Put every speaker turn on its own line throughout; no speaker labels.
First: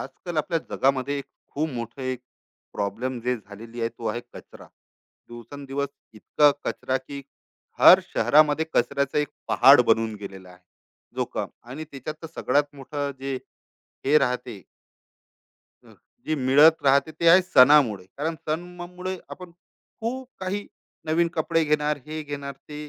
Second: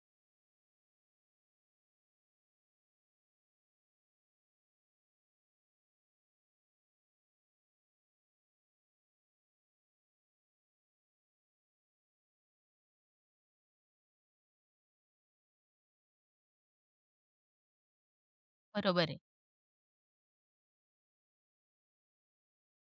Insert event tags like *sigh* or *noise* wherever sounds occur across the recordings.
आजकाल आपल्या जगामध्ये एक खूप मोठं एक प्रॉब्लेम जे झालेली आहे तो आहे कचरा. दिवसेंदिवस इतका कचरा की हर शहरामध्ये कचऱ्याचा एक पहाड बनून गेलेला आहे, जो कम. आणि त्याच्यात तर सगळ्यात मोठं जे हे राहते, अ, जे मिळत राहते ते आहे सणामुळे. कारण
बरोबर
सणामुळे
आहे.
आपण खूप काही नवीन कपडे घेणार, हे घेणार ते.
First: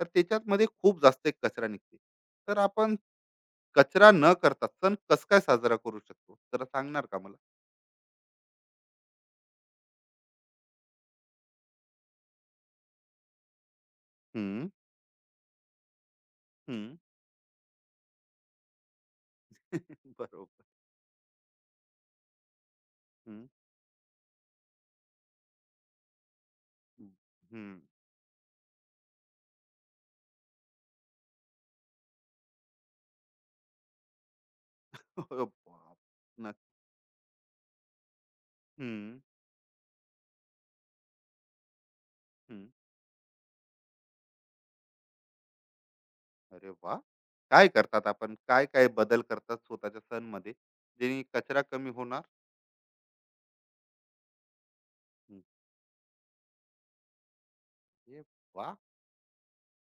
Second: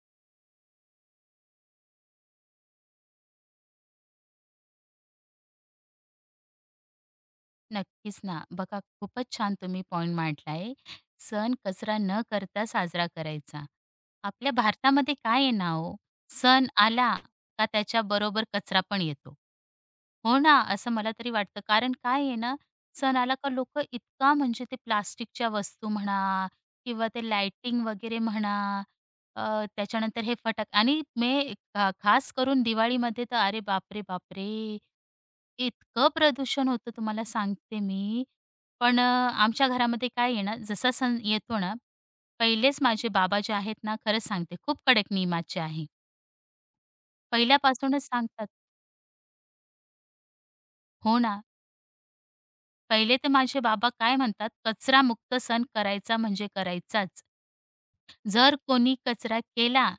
तर त्याच्यात मध्ये खूप जास्त एक कचरा निघते. तर आपण कचरा न करता सण कस काय साजरा करू शकतो? जरा सांगणार का मला?
नक्कीच ना. बघा खूपच छान तुम्ही पॉइंट मांडलाय. सण कचरा न करता साजरा करायचा. आपल्या
हम्म.
भारतामध्ये काय आहे ना हो, सण
हं.
आला का त्याच्या बरोबर कचरा पण येतो.
*laughs*
हो ना,
बरोबर.
असं मला तरी वाटतं. कारण काय आहे ना, सण आला
हं.
का लोक इतका म्हणजे ते प्लास्टिकच्या वस्तू म्हणा किंवा
हं.
ते
हं.
लाइटिंग वगैरे म्हणा त्याच्यानंतर हे फटाक आणि मी खास करून दिवाळीमध्ये तर अरे बापरे, बापरे!
अरे बाप!
इतकं
नक्क
प्रदूषण होतं तुम्हाला सांगते मी. पण
हं,
आमच्या घरामध्ये काय आहे ना, जसा सण येतो ना,
हं.
पहिलेच माझे बाबा जे आहेत ना, खरंच सांगते खूप कडक नियमाचे आहे.
अरे वाह! काय
पहिल्यापासूनच
करतात आपण?
सांगतात.
काय-काय बदल करतात स्वतःच्या सणमध्ये,
हो
जेणे
ना.
कचरा कमी होणार?
पहिले तर माझे बाबा काय म्हणतात, कचरामुक्त
हम्म.
सण करायचा म्हणजे करायचाच.
अरे
जर
वाह!
कोणी कचरा केला,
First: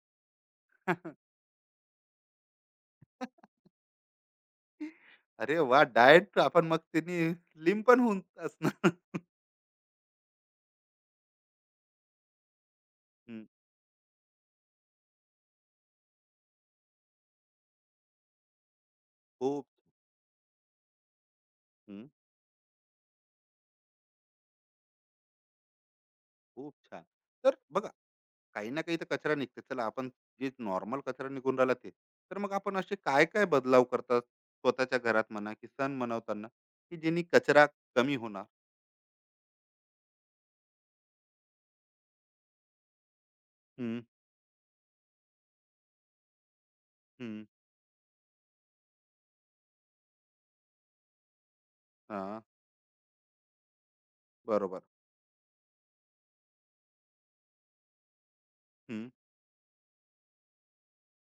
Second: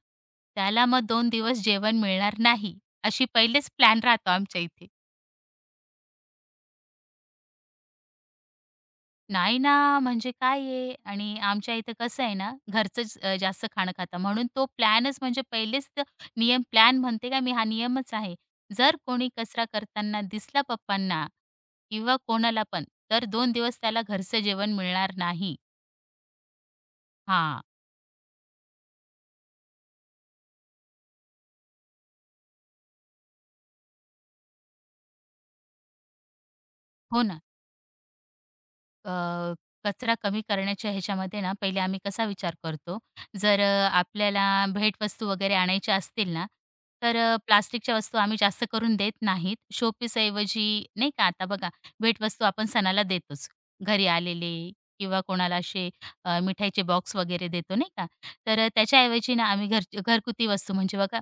त्याला मग
*laughs*
2 दिवस जेवण मिळणार नाही, अशी पहिलेच प्लॅन राहतो आमच्या इथे.
अरे वा, डायट. आपण मग त्यांनी स्लिम पण होऊन असणार.
नाही ना, म्हणजे काय आहे आणि आमच्या इथे कसं आहे ना, घरचंच
हं.
जास्त खाणं खाता. म्हणून तो प्लॅनच म्हणजे पहिलेच तर नियम प्लॅन म्हणते का मी, हा नियमच आहे. जर कोणी
खूप.
कचरा करताना दिसला पप्पांना
हं.
किंवा कोणाला पण, तर 2 दिवस त्याला घरचं जेवण मिळणार नाही.
खूप छान. तर
हां,
बघा, काही ना काही तर कचरा निघते. चला, आपण जे नॉर्मल कचरा निघून राहिला ते, तर मग आपण असे काय काय बदलाव करतात स्वतःच्या घरात म्हणा की सण मनवताना, की
हो
जेणे
ना.
कचरा कमी होणार.
अ, कचरा कमी करण्याच्या ह्याच्यामध्ये ना, पहिले आम्ही कसा विचार करतो, जर
हम्म.
आपल्याला भेटवस्तू वगैरे आणायच्या असतील ना, तर
हम्म.
प्लास्टिकच्या वस्तू आम्ही जास्त करून देत नाहीत. शोपीस ऐवजी, नाही का, आता बघा
हा.
भेटवस्तू आपण सणाला देतोच, घरी आलेले
बरोबर.
किंवा कोणाला असे मिठाईचे बॉक्स वगैरे देतो नाही का, तर
हम्म.
त्याच्याऐवजी ना आम्ही घरगुती वस्तू म्हणजे बघा,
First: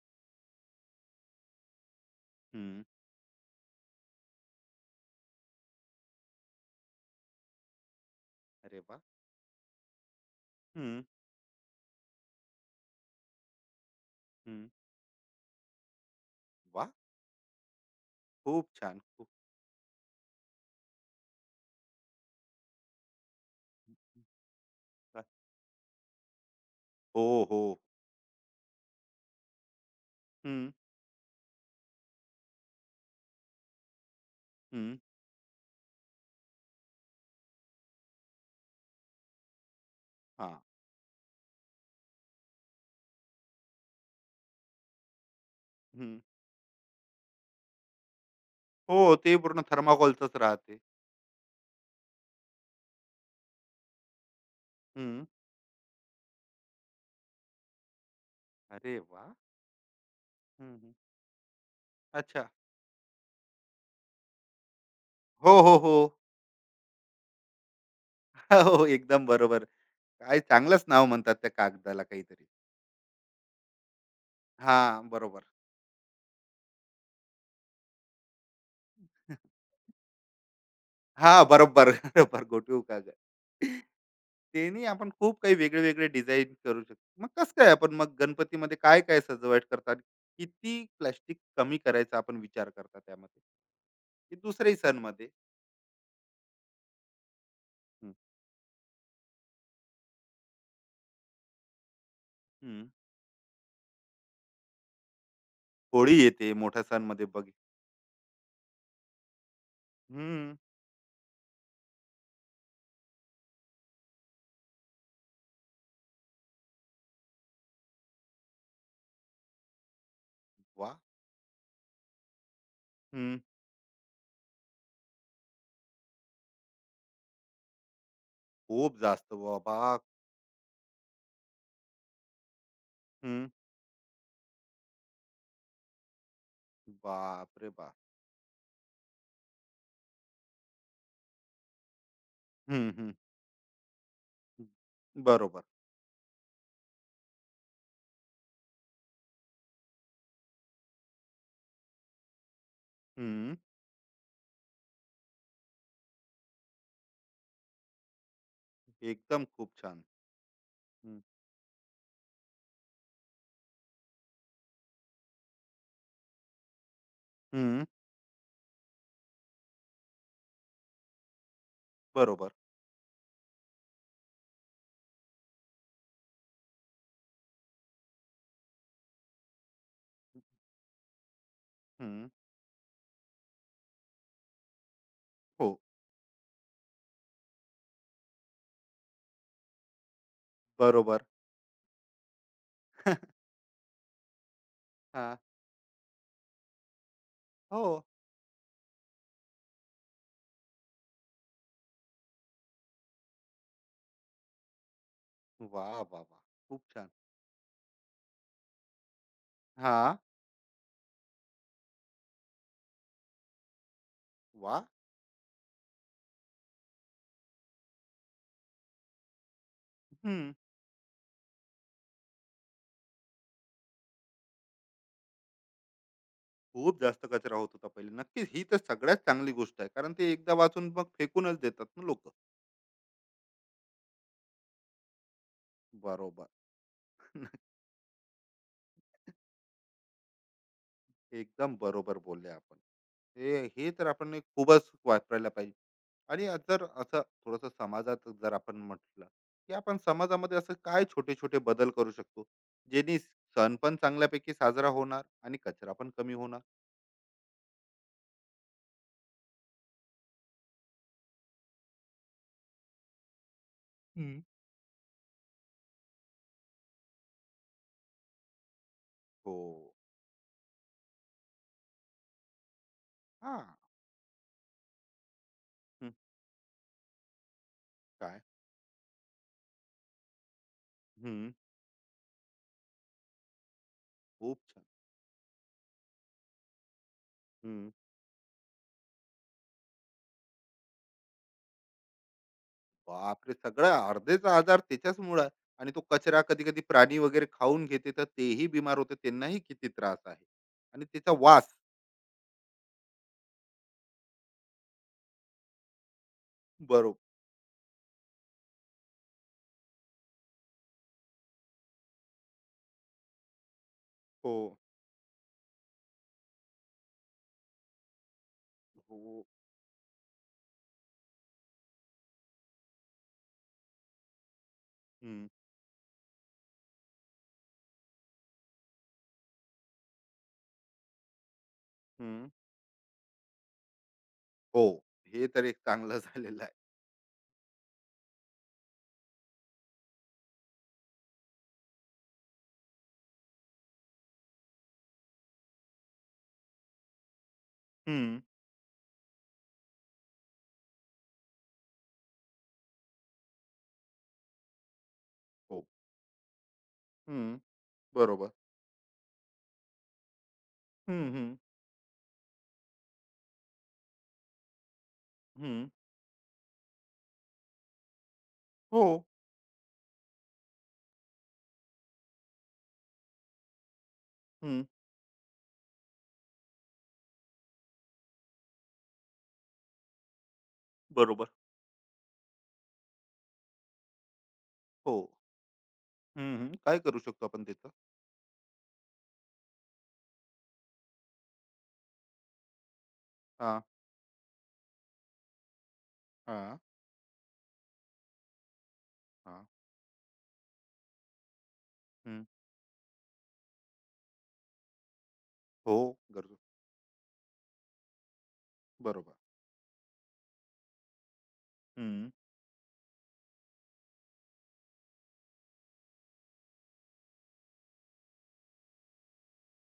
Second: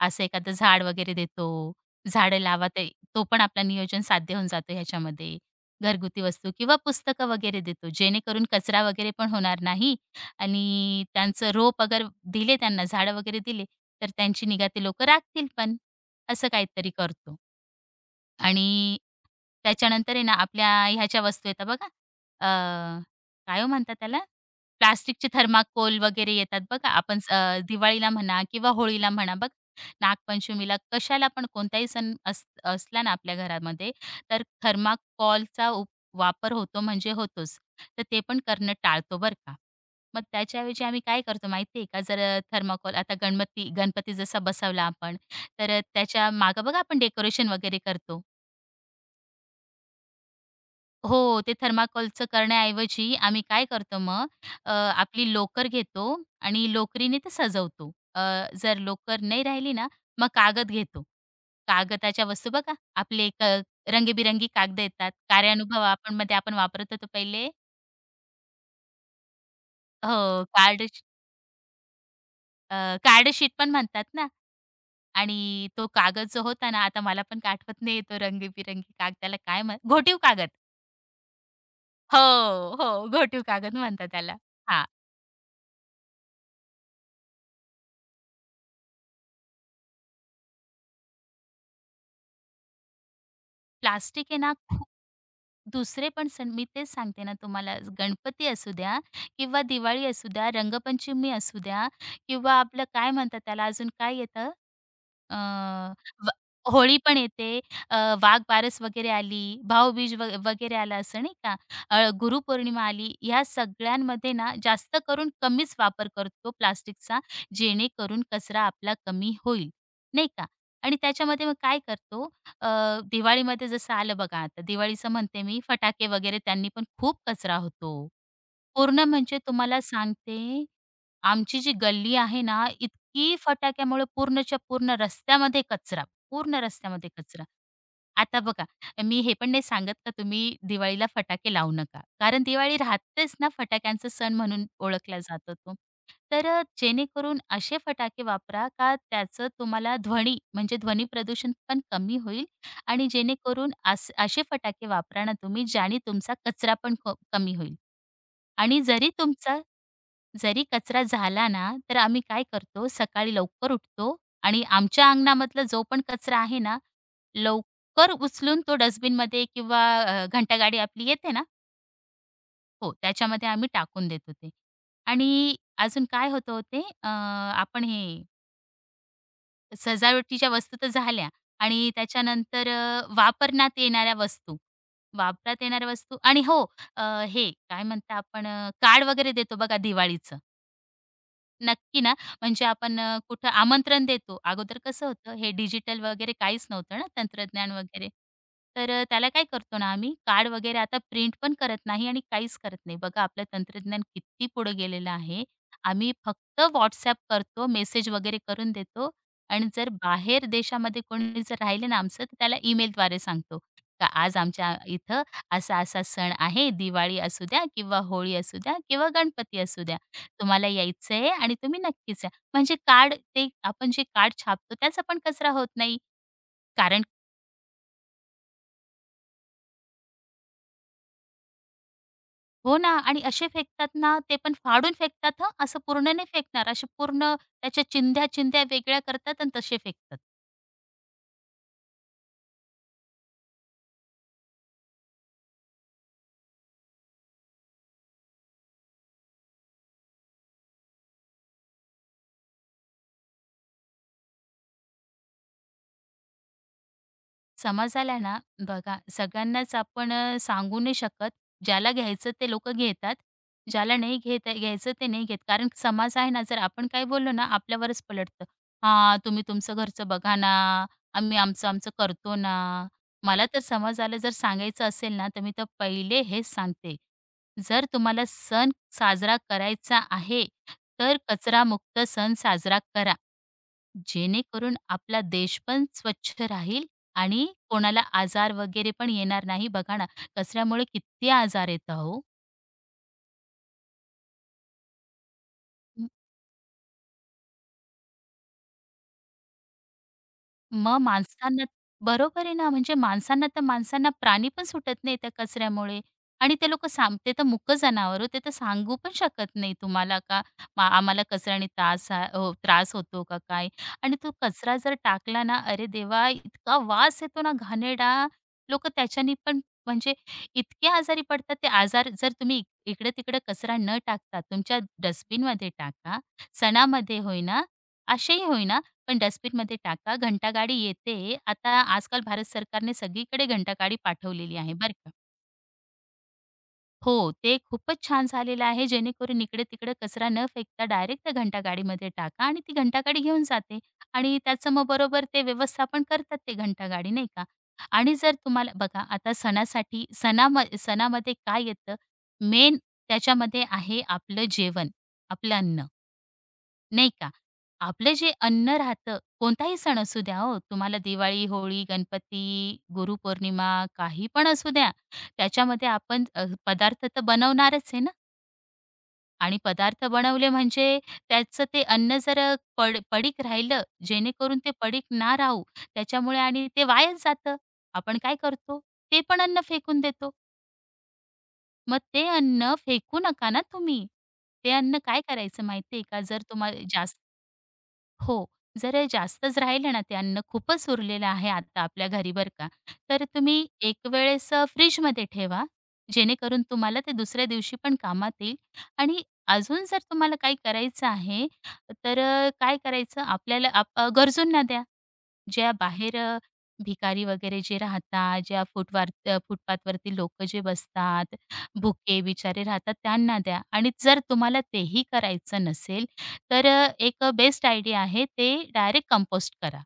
असं एखादं झाड वगैरे देतो, झाडं लावा
हम्म.
ते तो पण आपलं नियोजन साध्य होऊन जातो ह्याच्यामध्ये. घरगुती वस्तू किंवा पुस्तकं वगैरे देतो, जेणेकरून
अरे
कचरा
वा.
वगैरे पण होणार नाही
हम्म.
आणि त्यांचं रोप अगर दिले त्यांना, झाडं वगैरे दिले, तर त्यांची निगा
हम्म.
ते लोकं राखतील पण. असं
वा.
काहीतरी करतो.
खूप
आणि
छान. खूप
त्याच्यानंतर आहे ना, आपल्या ह्याच्या वस्तू येतात बघा, अ, काय हो म्हणतात त्याला?
छान.
प्लास्टिकचे थर्माकोल वगैरे येतात बघा. आपण
हो. हो.
दिवाळीला म्हणा किंवा होळीला म्हणा बघ,
हम्म.
नागपंचमीला कशाला पण कोणताही सण असला ना आपल्या घरामध्ये, तर
हम्म.
थर्माकोलचा वापर होतो म्हणजे होतोच. तर ते पण करणं टाळतो बरं का. मग
हा.
त्याच्याऐवजी आम्ही काय करतो माहिती आहे का? जर थर्माकोल आता गणपती गणपती जसा बसवला आपण, तर
हम्म.
त्याच्या मागे बघा आपण डेकोरेशन वगैरे करतो.
हो, ते पूर्ण थर्माकोलचंच राहते.
हो, ते थर्माकोलचं करण्याऐवजी आम्ही काय करतो मग
हम्म.
आपली लोकर घेतो आणि लोकरीने ते सजवतो. जर
अरे
लोकर
वा.
नाही राहिली ना, मग कागद
हम्म. हम्म.
घेतो. कागदाच्या
अच्छा.
वस्तू बघा, आपले क रंगीबिरंगी कागद येतात.
हो हो
कार्यानुभव
हो.
आपण मध्ये आपण वापरत होतो पहिले.
*laughs* हो, एकदम बरोबर. काय
हो,
चांगलंच
कार्ड
नाव म्हणतात त्या कागदाला काहीतरी.
कार्ड शीट पण म्हणतात ना.
हां, बरोबर.
आणि तो कागद जो होता ना, आता मला पण आठवत नाही तो रंगीबिरंगी कागदाला काय म्हण घोटीव कागद.
हां, बरोबर, *laughs*
हो,
बरोबर. गोटू
हो,
कागद.
घोटीव कागद म्हणतात त्याला.
त्यांनी
हां.
आपण खूप काही वेगळे-वेगळे डिझाइन करू शकतो. मग कसं काय आपण मग गणपतीमध्ये काय-काय सजावट करतात? किती प्लास्टिक कमी करायचा आपण विचार करता त्यामध्ये?
प्लास्टिक
की
आहे ना
दुसऱ्याही
खूप
सणमध्ये?
दुसरे पण सण मी तेच सांगते ना तुम्हाला
हं,
गणपती असू द्या किंवा दिवाळी असू द्या, रंगपंचमी असू द्या किंवा आपलं
हं.
काय म्हणतात त्याला अजून काय येतं अ,
होळी
व
येते मोठ्या
होळी पण
सणमध्ये बघ.
येते, अ, वाघबारस वगैरे आली, भाऊबीज
हं.
वगैरे आलं असं नाही का? गुरुपौर्णिमा आली. ह्या सगळ्यांमध्ये ना जास्त करून कमीच वापर करतो प्लास्टिकचा, जेणेकरून कचरा आपला कमी होईल, नाही का?
वाह!
आणि त्याच्यामध्ये मग काय करतो अ,
हं.
दिवाळीमध्ये जसं आलं बघा आता दिवाळीचं म्हणते मी, फटाके वगैरे त्यांनी पण खूप कचरा होतो.
खूप
पूर्ण
जास्त
म्हणजे
बाबा.
तुम्हाला सांगते आमची जी गल्ली आहे ना, इतकी
हं.
फटाक्यामुळे पूर्णच्या पूर्ण रस्त्यामध्ये कचरा, पूर्ण रस्त्यामध्ये कचरा.
बापरे बाप!
आता बघा, मी हे पण नाही सांगत का तुम्ही दिवाळीला फटाके लावू नका. कारण दिवाळी
हं, हं.
राहतेच ना फटाक्यांचा सण म्हणून ओळखला जातो
बरोबर.
तो. तर जेणेकरून असे फटाके वापरा का त्याचं तुम्हाला ध्वनी म्हणजे ध्वनी प्रदूषण पण कमी होईल आणि
हं.
जेणेकरून असे फटाके वापरा ना तुम्ही ज्याने तुमचा कचरा पण कमी होईल. आणि
एकदम खूप छान.
जरी कचरा
हं,
झाला ना, तर आम्ही काय करतो सकाळी लवकर उठतो आणि आमच्या अंगणामधला जो पण कचरा आहे ना,
हं,
लवकर उचलून तो डस्टबिनमध्ये किंवा घंटागाडी आपली येते ना,
बरोबर.
हो, त्याच्यामध्ये आम्ही टाकून देतो ते. आणि अजून काय होतं ओ आपण हे सजावटीच्या वस्तू तर झाल्या आणि
हं,
त्याच्यानंतर वापरण्यात येणाऱ्या वस्तू, वापरात
हो,
येणाऱ्या वस्तू आणि हो, अ, हे काय म्हणता आपण कार्ड वगैरे देतो बघा दिवाळीचं.
बरोबर.
नक्की ना, म्हणजे आपण
*laughs*
कुठं आमंत्रण देतो. अगोदर कसं होतं
हां,
हे डिजिटल वगैरे काहीच नव्हतं ना, तंत्रज्ञान
हो.
वगैरे. तर त्याला काय करतो ना आम्ही कार्ड वगैरे आता प्रिंट पण करत नाही आणि काहीच करत नाही. बघा आपलं तंत्रज्ञान किती पुढे गेलेलं आहे.
वा! वाह,
आम्ही
वाह!
फक्त
खूप छान.
WhatsApp करतो, मेसेज वगैरे करून देतो आणि जर
हां,
बाहेर देशामध्ये कोणी जर राहिले ना आमचं, तर त्याला ईमेलद्वारे सांगतो. का आज आमच्या
वाह!
इथं असा-असा सण आहे, दिवाळी असू द्या किंवा होळी असू द्या किंवा गणपती असू द्या.
हं.
तुम्हाला यायचंय आणि तुम्ही नक्कीच या. म्हणजे कार्ड ते आपण जे कार्ड छापतो त्याचा पण कचरा होत नाही.
खूप
कारण
जास्त कचरा होत होता पहिले. नक्कीच ही तर सगळ्यात चांगली गोष्ट आहे. कारण ते एकदा वाचून मग फेकूनच देतात ना लोकं.
हो ना आणि असे फेकतात ना, ते पण फाडून फेकतात हं, असं पूर्ण नाही
बरोबर.
फेकणार. असे पूर्ण त्याच्या चिंध्या-चिंध्या वेगळ्या करतात आणि तसे फेकतात.
एकदम बरोबर बोलले आपण. हे हे तर आपण खूपच वापरायला पाहिजे. आणि आज जर असं थोडंसं समाजात जर आपण म्हटलं, की आपण समाजामध्ये असं काय छोटे छोटे बदल करू शकतो, जेणे सण पण चांगल्यापैकी साजरा होणार आणि कचरा पण कमी होणार?
समाजाला ना बघा सगळ्यांनाच आपण सांगू नाही शकत. ज्याला घ्यायचं ते लोकं घेतात. ज्याला नाही
हम्म.
घेत घ्यायचं ते नाही घेत. कारण समाज आहे ना, जर आपण काय बोललो ना आपल्यावरच पलटतं. "हां, तुम्ही तुमचं
हो.
घरचं बघा ना. आम्ही आमचं-आमचं करतो ना." मला
हा.
तर समाजाला जर सांगायचं असेल ना, तर मी तर
हं.
पहिले हेच सांगते. जर तुम्हाला
काय.
सण साजरा करायचा आहे, तर
हम्म.
कचरामुक्त सण साजरा करा.
खूप
जेणेकरून
छान.
आपला देश पण स्वच्छ राहील आणि
हम्म.
कोणाला आजार वगैरे पण येणार नाही. बघा ना, कचऱ्यामुळे किती आजार येतं हो.
बापरे, सगळं अर्धेच आजार त्याच्याचमुळे आहे. आणि तो कचरा कधी कधी प्राणी वगैरे खाऊन घेते, तर तेही बिमार होते. त्यांनाही किती त्रास आहे.
मग
आणि त्याचा
माणसांना
वास.
बरोबर आहे ना, म्हणजे माणसांना प्राणी पण सुटत नाही त्या कचऱ्यामुळे आणि ते लोकं
बरोबर.
ते तर मूक जनावर हो, ते तर सांगू पण शकत नाही तुम्हाला का आम्हाला कचऱ्याने त्रास हा हो, त्रास होतो का काय? आणि तो
हो.
कचरा जर टाकला ना, अरे देवा! इतका वास येतो ना घाणेरडा. लोकं त्याच्याने
हो.
पण म्हणजे इतके आजारी पडतात ते आजार जर तुम्ही इकडं-तिकडं कचरा न टाकता तुमच्या
हम्म.
डस्टबिनमध्ये टाका. सणामध्ये होईना, असेही होईना पण डस्टबिनमध्ये टाका. घंटागाडी येते. आता आजकाल भारत
हम्म.
सरकारने सगळीकडे घंटागाडी पाठवलेली आहे
हो,
बरं का.
हे तर एक चांगलं *laughs* झालेलं आहे.
हो, ते खूपच छान झालेलं आहे, जेणेकरून इकडे-तिकडे कचरा न फेकता डायरेक्ट त्या घंटागाडीमध्ये टाका आणि ती घंटागाडी घेऊन जाते आणि त्याचं मग बरोबर ते व्यवस्थापन करतात ते घंटागाडी, नाही का? आणि जर
हम्म.
तुम्हाला बघा आता सणासाठी सणामध्ये काय येतं? मेन त्याच्यामध्ये आहे आपलं जेवण, आपलं
हो.
अन्न. नाही का?
हं.
आपलं जे
बरोबर.
अन्न राहतं, कोणताही सण असू द्या हो, तुम्हाला
हं,
दिवाळी,
हं.
होळी, गणपती, गुरुपौर्णिमा काही पण असू द्या,
हं.
त्याच्यामध्ये आपण पदार्थ तर बनवणारच आहे ना
हो.
आणि पदार्थ बनवले म्हणजे त्याचं ते अन्न जर अ, पड पडीक राहिलं, जेणेकरून ते
हं.
पडीक ना राहू, त्याच्यामुळे आणि ते वायाच जातं. आपण काय करतो, ते पण अन्न फेकून देतो.
बरोबर.
मग ते अन्न फेकू नका ना तुम्ही. ते अन्न
हो.
काय करायचं माहिती का?
हं,
जर
हं.
तुम्हाला
काय
जास्त
करू शकतो आपण त्याचं?
हो. जर जास्तच राहिलं ना ते अन्न, खूपच उरलेलं आहे आता आपल्या घरी बरं का, तर तुम्ही
हां,
एक वेळेस फ्रिजमध्ये ठेवा, जेणेकरून
हां,
तुम्हाला ते दुसऱ्या दिवशी पण कामात येईल. आणि
हां.
अजून जर तुम्हाला काही करायचं आहे, तर
हं.
काय करायचं आपल्याला गरजूंना द्या. ज्या
हो,
बाहेर
गरजू.
भिकारी वगैरे जे राहतात, ज्या
बरोबर.
फुटपाथवरती लोकं जे बसतात, भुके
हं.
बिचारे राहतात त्यांना द्या आणि जर तुम्हाला तेही करायचं नसेल, तर एक बेस्ट आयडिया आहे ते डायरेक्ट कंपोस्ट करा.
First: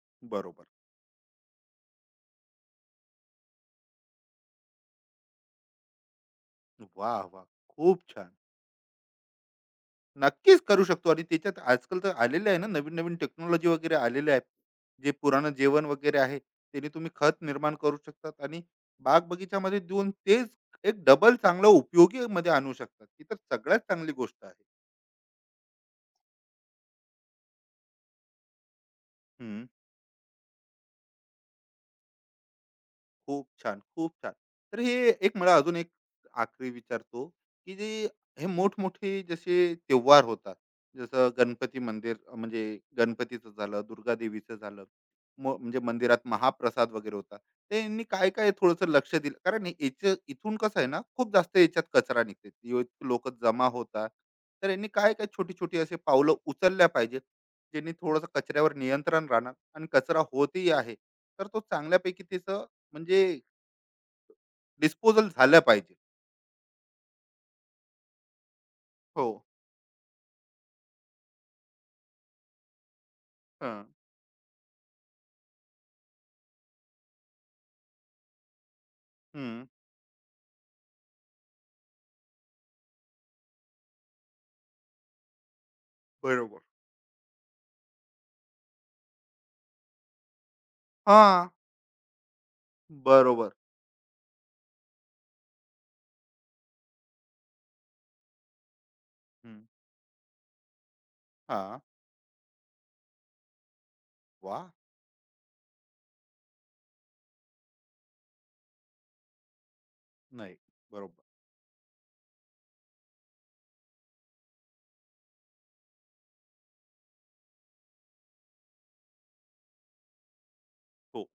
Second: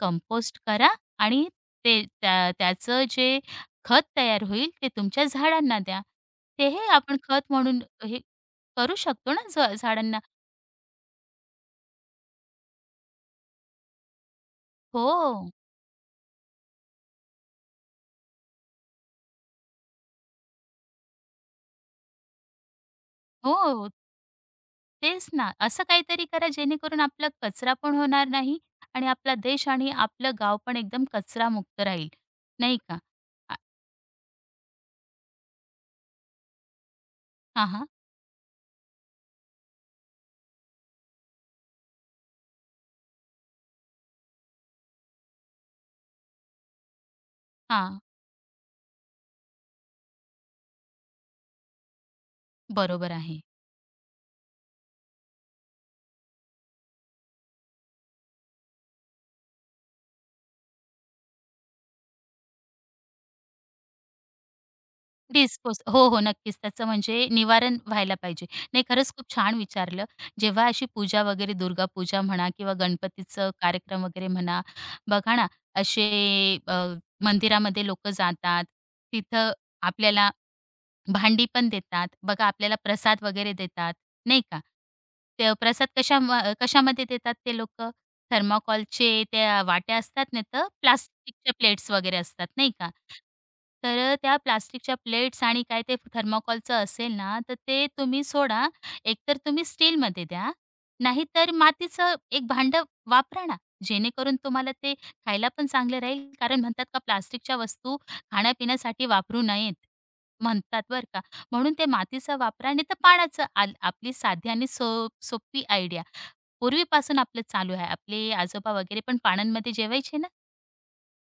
कंपोस्ट
बरोबर.
करा आणि ते त्या त्याचं जे खत तयार होईल ते तुमच्या झाडांना द्या. ते हे आपण
वाह! वाह!
खत म्हणून
खूप
हे
छान.
करू शकतो ना झाडांना.
नक्कीच करू शकतो. आणि त्याच्यात आजकाल तर आलेले आहे ना, नवीन-नवीन टेक्नॉलॉजी वगैरे आलेले आहेत. जे
हो,
पुराणं जेवण वगैरे आहे, त्याने तुम्ही खत निर्माण करू शकतात आणि बाग-बगीच्यामध्ये देऊन तेच एक डबल चांगलं उपयोगीमध्ये आणू शकतात. ही तर सगळ्यात
हो.
चांगली गोष्ट आहे.
तेच ना. असं काहीतरी करा जेणेकरून आपला कचरा पण होणार नाही आणि आपला
हं.
देश आणि आपलं गाव पण एकदम कचरामुक्त राहील, नाही का?
खूप
आ
छान, खूप छान. तर हे एक मला अजून एक आखरी विचारतो,
हां,
की
हां.
जे हे मोठमोठे जसे त्योहार होतात, जसं गणपती मंदिर म्हणजे गणपतीचं झालं, दुर्गा देवीचं झालं, म्हणजे मंदिरात महाप्रसाद वगैरे होता.
हां,
त्यांनी काय-काय थोडंसं लक्ष दिलं? कारण हे याचं इथून कसं आहे ना, खूप जास्त याच्यात कचरा निघते.
बरोबर
लोकं
आहे.
जमा होतात. तर यांनी काय-काय छोटी-छोटी असे पावलं उचलल्या पाहिजेत, ज्यांनी थोडंसं कचऱ्यावर नियंत्रण राहणार आणि कचरा होतही आहे, तर तो चांगल्यापैकी त्याचं म्हणजे डिस्पोजल झाल्या
डिस्पोज
पाहिजे.
हो, हो. नक्कीच. त्याचं म्हणजे निवारण व्हायला पाहिजे. नाही खरंच खूप
हो.
छान विचारलं. जेव्हा अशी पूजा वगैरे दुर्गा पूजा म्हणा किंवा गणपतीचं
हां.
कार्यक्रम वगैरे म्हणा, बघा ना असे अ, मंदिरामध्ये लोकं जातात. तिथं
हम्म.
आपल्याला भांडी पण देतात. बघा आपल्याला प्रसाद वगैरे देतात, नाही का? ते प्रसाद
बरोबर.
कशामध्ये देतात ते लोकं? थर्माकॉलचे त्या वाट्या असतात ना, तर
हा.
प्लास्टिकच्या प्लेट्स वगैरे असतात, नाही का?
बरोबर.
तर त्या प्लास्टिकच्या प्लेट्स आणि काय ते थर्माकॉलचं असेल ना, तर ते तुम्ही सोडा, एकतर तुम्ही
हम्म.
स्टीलमध्ये द्या, नाहीतर
हा.
मातीचं एक भांडं वापरा ना, जेणेकरून
वा.
तुम्हाला ते खायला पण चांगलं राहील. कारण म्हणतात का प्लास्टिकच्या वस्तू खाण्यापिण्यासाठी वापरू नयेत
नाही.
म्हणतात बरं का.
बरोबर.
म्हणून ते मातीचा वापरा आणि तर पाण्याचं आपली साधी आणि सोपी आयडिया. पूर्वीपासून आपलं चालू आहे. आपले आजोबा वगैरे पण पाण्यामध्ये जेवायचे ना.
हो,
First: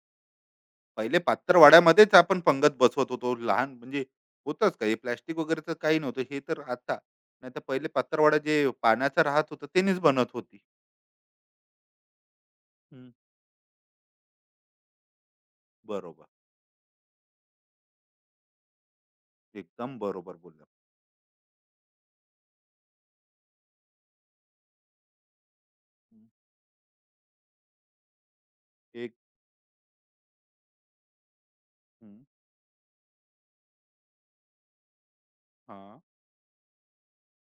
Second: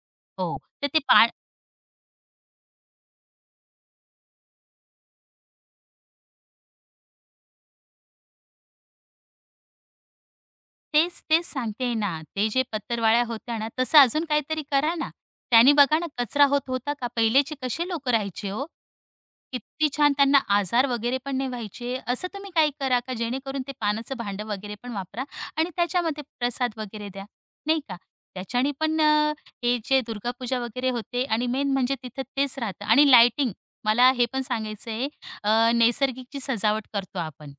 हो, तर ते
पहिले
पा
पात्रवाड्यामध्येच आपण पंगत बसवत होतो लहान, म्हणजे होतच. काही प्लॅस्टिक वगैरेचं काही नव्हतं. हे तर आता नाही, तर पहिले पात्रवाडा जे पाण्याचं राहत होतं तेनेच बनत होती.
तेच, तेच सांगतेय ना. ते जे
हम्म.
पत्रावळ्या होत्या ना, तसं अजून काहीतरी करा ना. त्याने बघा ना
बरोबर.
कचरा होत होता का? पहिलेचे कसे लोकं राहायचे हो? किती
एकदम
छान
बरोबर
त्यांना
बोलला.
आजार वगैरे पण नाही व्हायचे. असं तुम्ही काही करा का जेणेकरून ते पानाचं भांडं वगैरे पण वापरा आणि त्याच्यामध्ये
हम्म,
प्रसाद वगैरे द्या, नाही का? त्याच्याने पण
एक.
हे जे दुर्गापूजा वगैरे होते आणि मेन म्हणजे तिथं
हम्म,
तेच राहतं आणि लाइटिंग मला हे पण सांगायचं आहे
हां.
नैसर्गिकची सजावट करतो आपण.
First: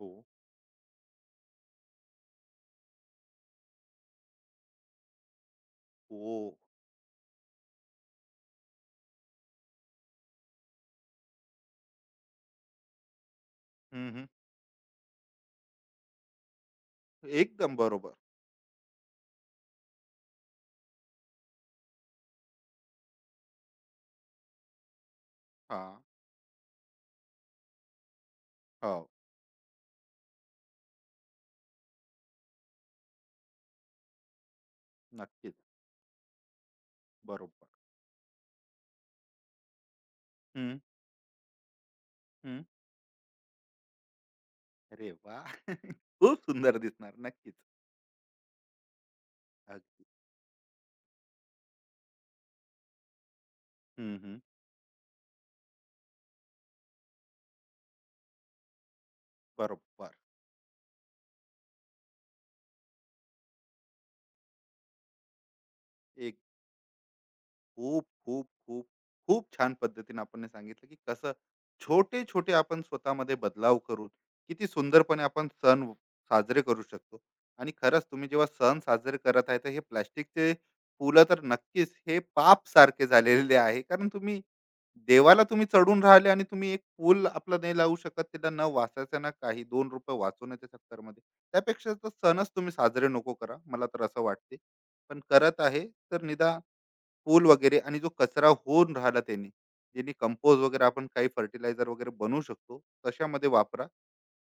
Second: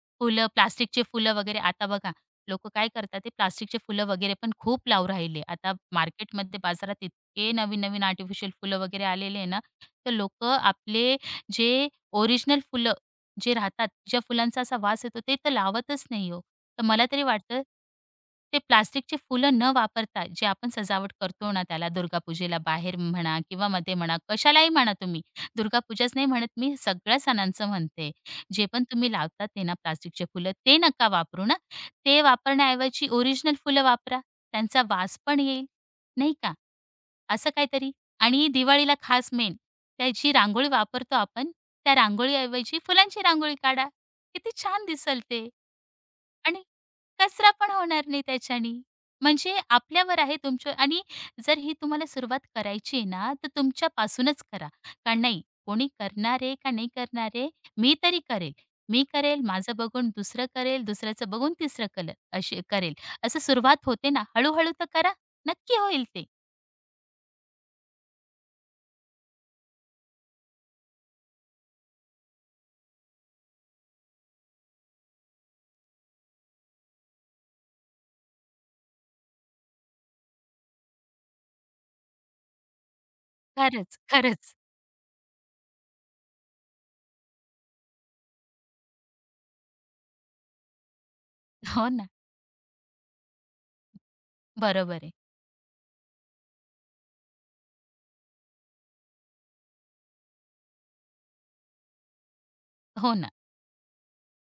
हो.
फुलं, प्लास्टिकचे फुलं वगैरे आता बघा, लोकं काय करतात ते प्लास्टिकचे फुलं वगैरे पण खूप लावून राहिले. आता
हो.
मार्केटमध्ये, बाजारात इतके नवीन-नवीन आर्टिफिशियल फुलं वगैरे आलेले आहे ना, तर लोकं आपले जे ओरिजिनल फुलं जे राहतात,
हम्म,
ज्या
हम्म.
फुलांचा असा वास येतो ते तर लावतच नाही हो. तर मला तरी वाटतं,
एकदम बरोबर.
ते प्लास्टिकचे फुलं न वापरता जे आपण सजावट करतो ना त्याला दुर्गापूजेला बाहेर म्हणा किंवा मध्ये म्हणा, कशालाही म्हणा तुम्ही.
हां.
दुर्गापूजाच नाही म्हणत मी, सगळ्या सणांचं म्हणते. जे पण
हो.
तुम्ही लावतात ते ना प्लास्टिकचे फुलं ते नका वापरू ना. ते वापरण्याऐवजी ओरिजिनल फुलं वापरा. त्यांचा वास पण
नक्कीच.
येईल, नाही का? असं
बरोबर.
काहीतरी. आणि दिवाळीला खास मेन त्या जी रांगोळी वापरतो आपण, त्या
हं.
रांगोळीऐवजी फुलांची रांगोळी काढा. किती छान
अरे
दिसेल
वाह!
ते.
*laughs* खूप
आणि
सुंदर दिसणार.
कचरा
नक्कीच.
पण होणार नाही त्याच्याने. म्हणजे
अगदी.
आपल्यावर आहे तुमच्या आणि जर ही तुम्हाला सुरुवात करायची आहे ना, तर
हं, हं.
तुमच्यापासूनच करा. कारण नाही कोणी करणार आहे का नाही करणार आहे, मी तरी करेल. मी करेल, माझं बघून
बरोबर.
दुसरं करेल, दुसऱ्याचं बघून तिसरं करेल अशी करेल. असं सुरुवात होते ना, हळू तर करा. नक्की होईल ते.
एक खूप, खूप, खूप, खूप छान पद्धतीने आपण हे सांगितलं, की कसं छोटे-छोटे आपण स्वतःमध्ये बदलाव करून किती सुंदरपणे आपण सण साजरे करू शकतो. आणि खरंच तुम्ही जेव्हा सण साजरे करत आहे, तर हे प्लास्टिकचे फुलं तर नक्कीच हे पाप सारखे झालेले आहे.
खरंच,
कारण तुम्ही
खरंच.
देवाला तुम्ही चढून राहिले आणि तुम्ही एक पूल आपला नाही लावू शकत त्याला, न वाचायचं ना काही 2 रुपये वाचवण्याच्या चक्करमध्ये.
हो
त्यापेक्षा
ना.
तर सणच तुम्ही साजरे नको करा, मला तर असं वाटते.
बरोबर आहे.
पण करत आहे, तर निदान पूल वगैरे आणि जो कचरा होऊन राहिला त्यांनी, ज्यांनी कंपोज वगैरे आपण काही फर्टिलायझर वगैरे बनवू शकतो,
हो ना.
तशामध्ये वापरा.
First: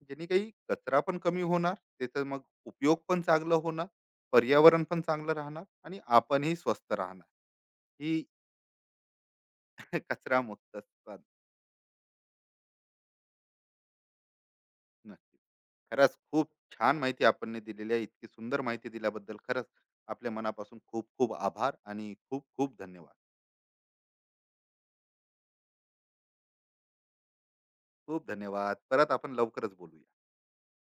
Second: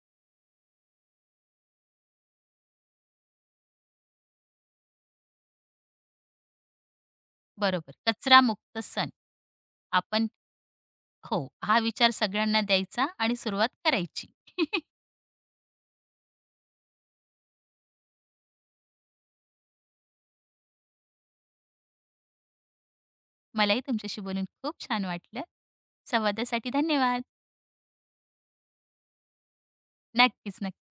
ज्यांनी काही कचरा पण कमी होणार, त्याचा मग उपयोग पण चांगला होणार. पर्यावरण पण चांगलं राहणार आणि आपणही स्वस्त राहणार.
बरोबर.
ही
कचरामुक्त सण.
*laughs*
आपण
कचरा मुक्त.
हो, हा विचार सगळ्यांना द्यायचा आणि सुरुवात करायची. *laughs*
नक्की. खरंच खूप छान माहिती आपण दिलेली आहे. इतकी सुंदर माहिती दिल्याबद्दल खरंच आपल्या मनापासून खूप खूप आभार आणि खूप खूप धन्यवाद.
मलाही तुमच्याशी बोलून खूप छान वाटलं. संवादासाठी धन्यवाद.
खूप धन्यवाद. परत आपण लवकरच बोलूया.
नक्कीच, नक्कीच.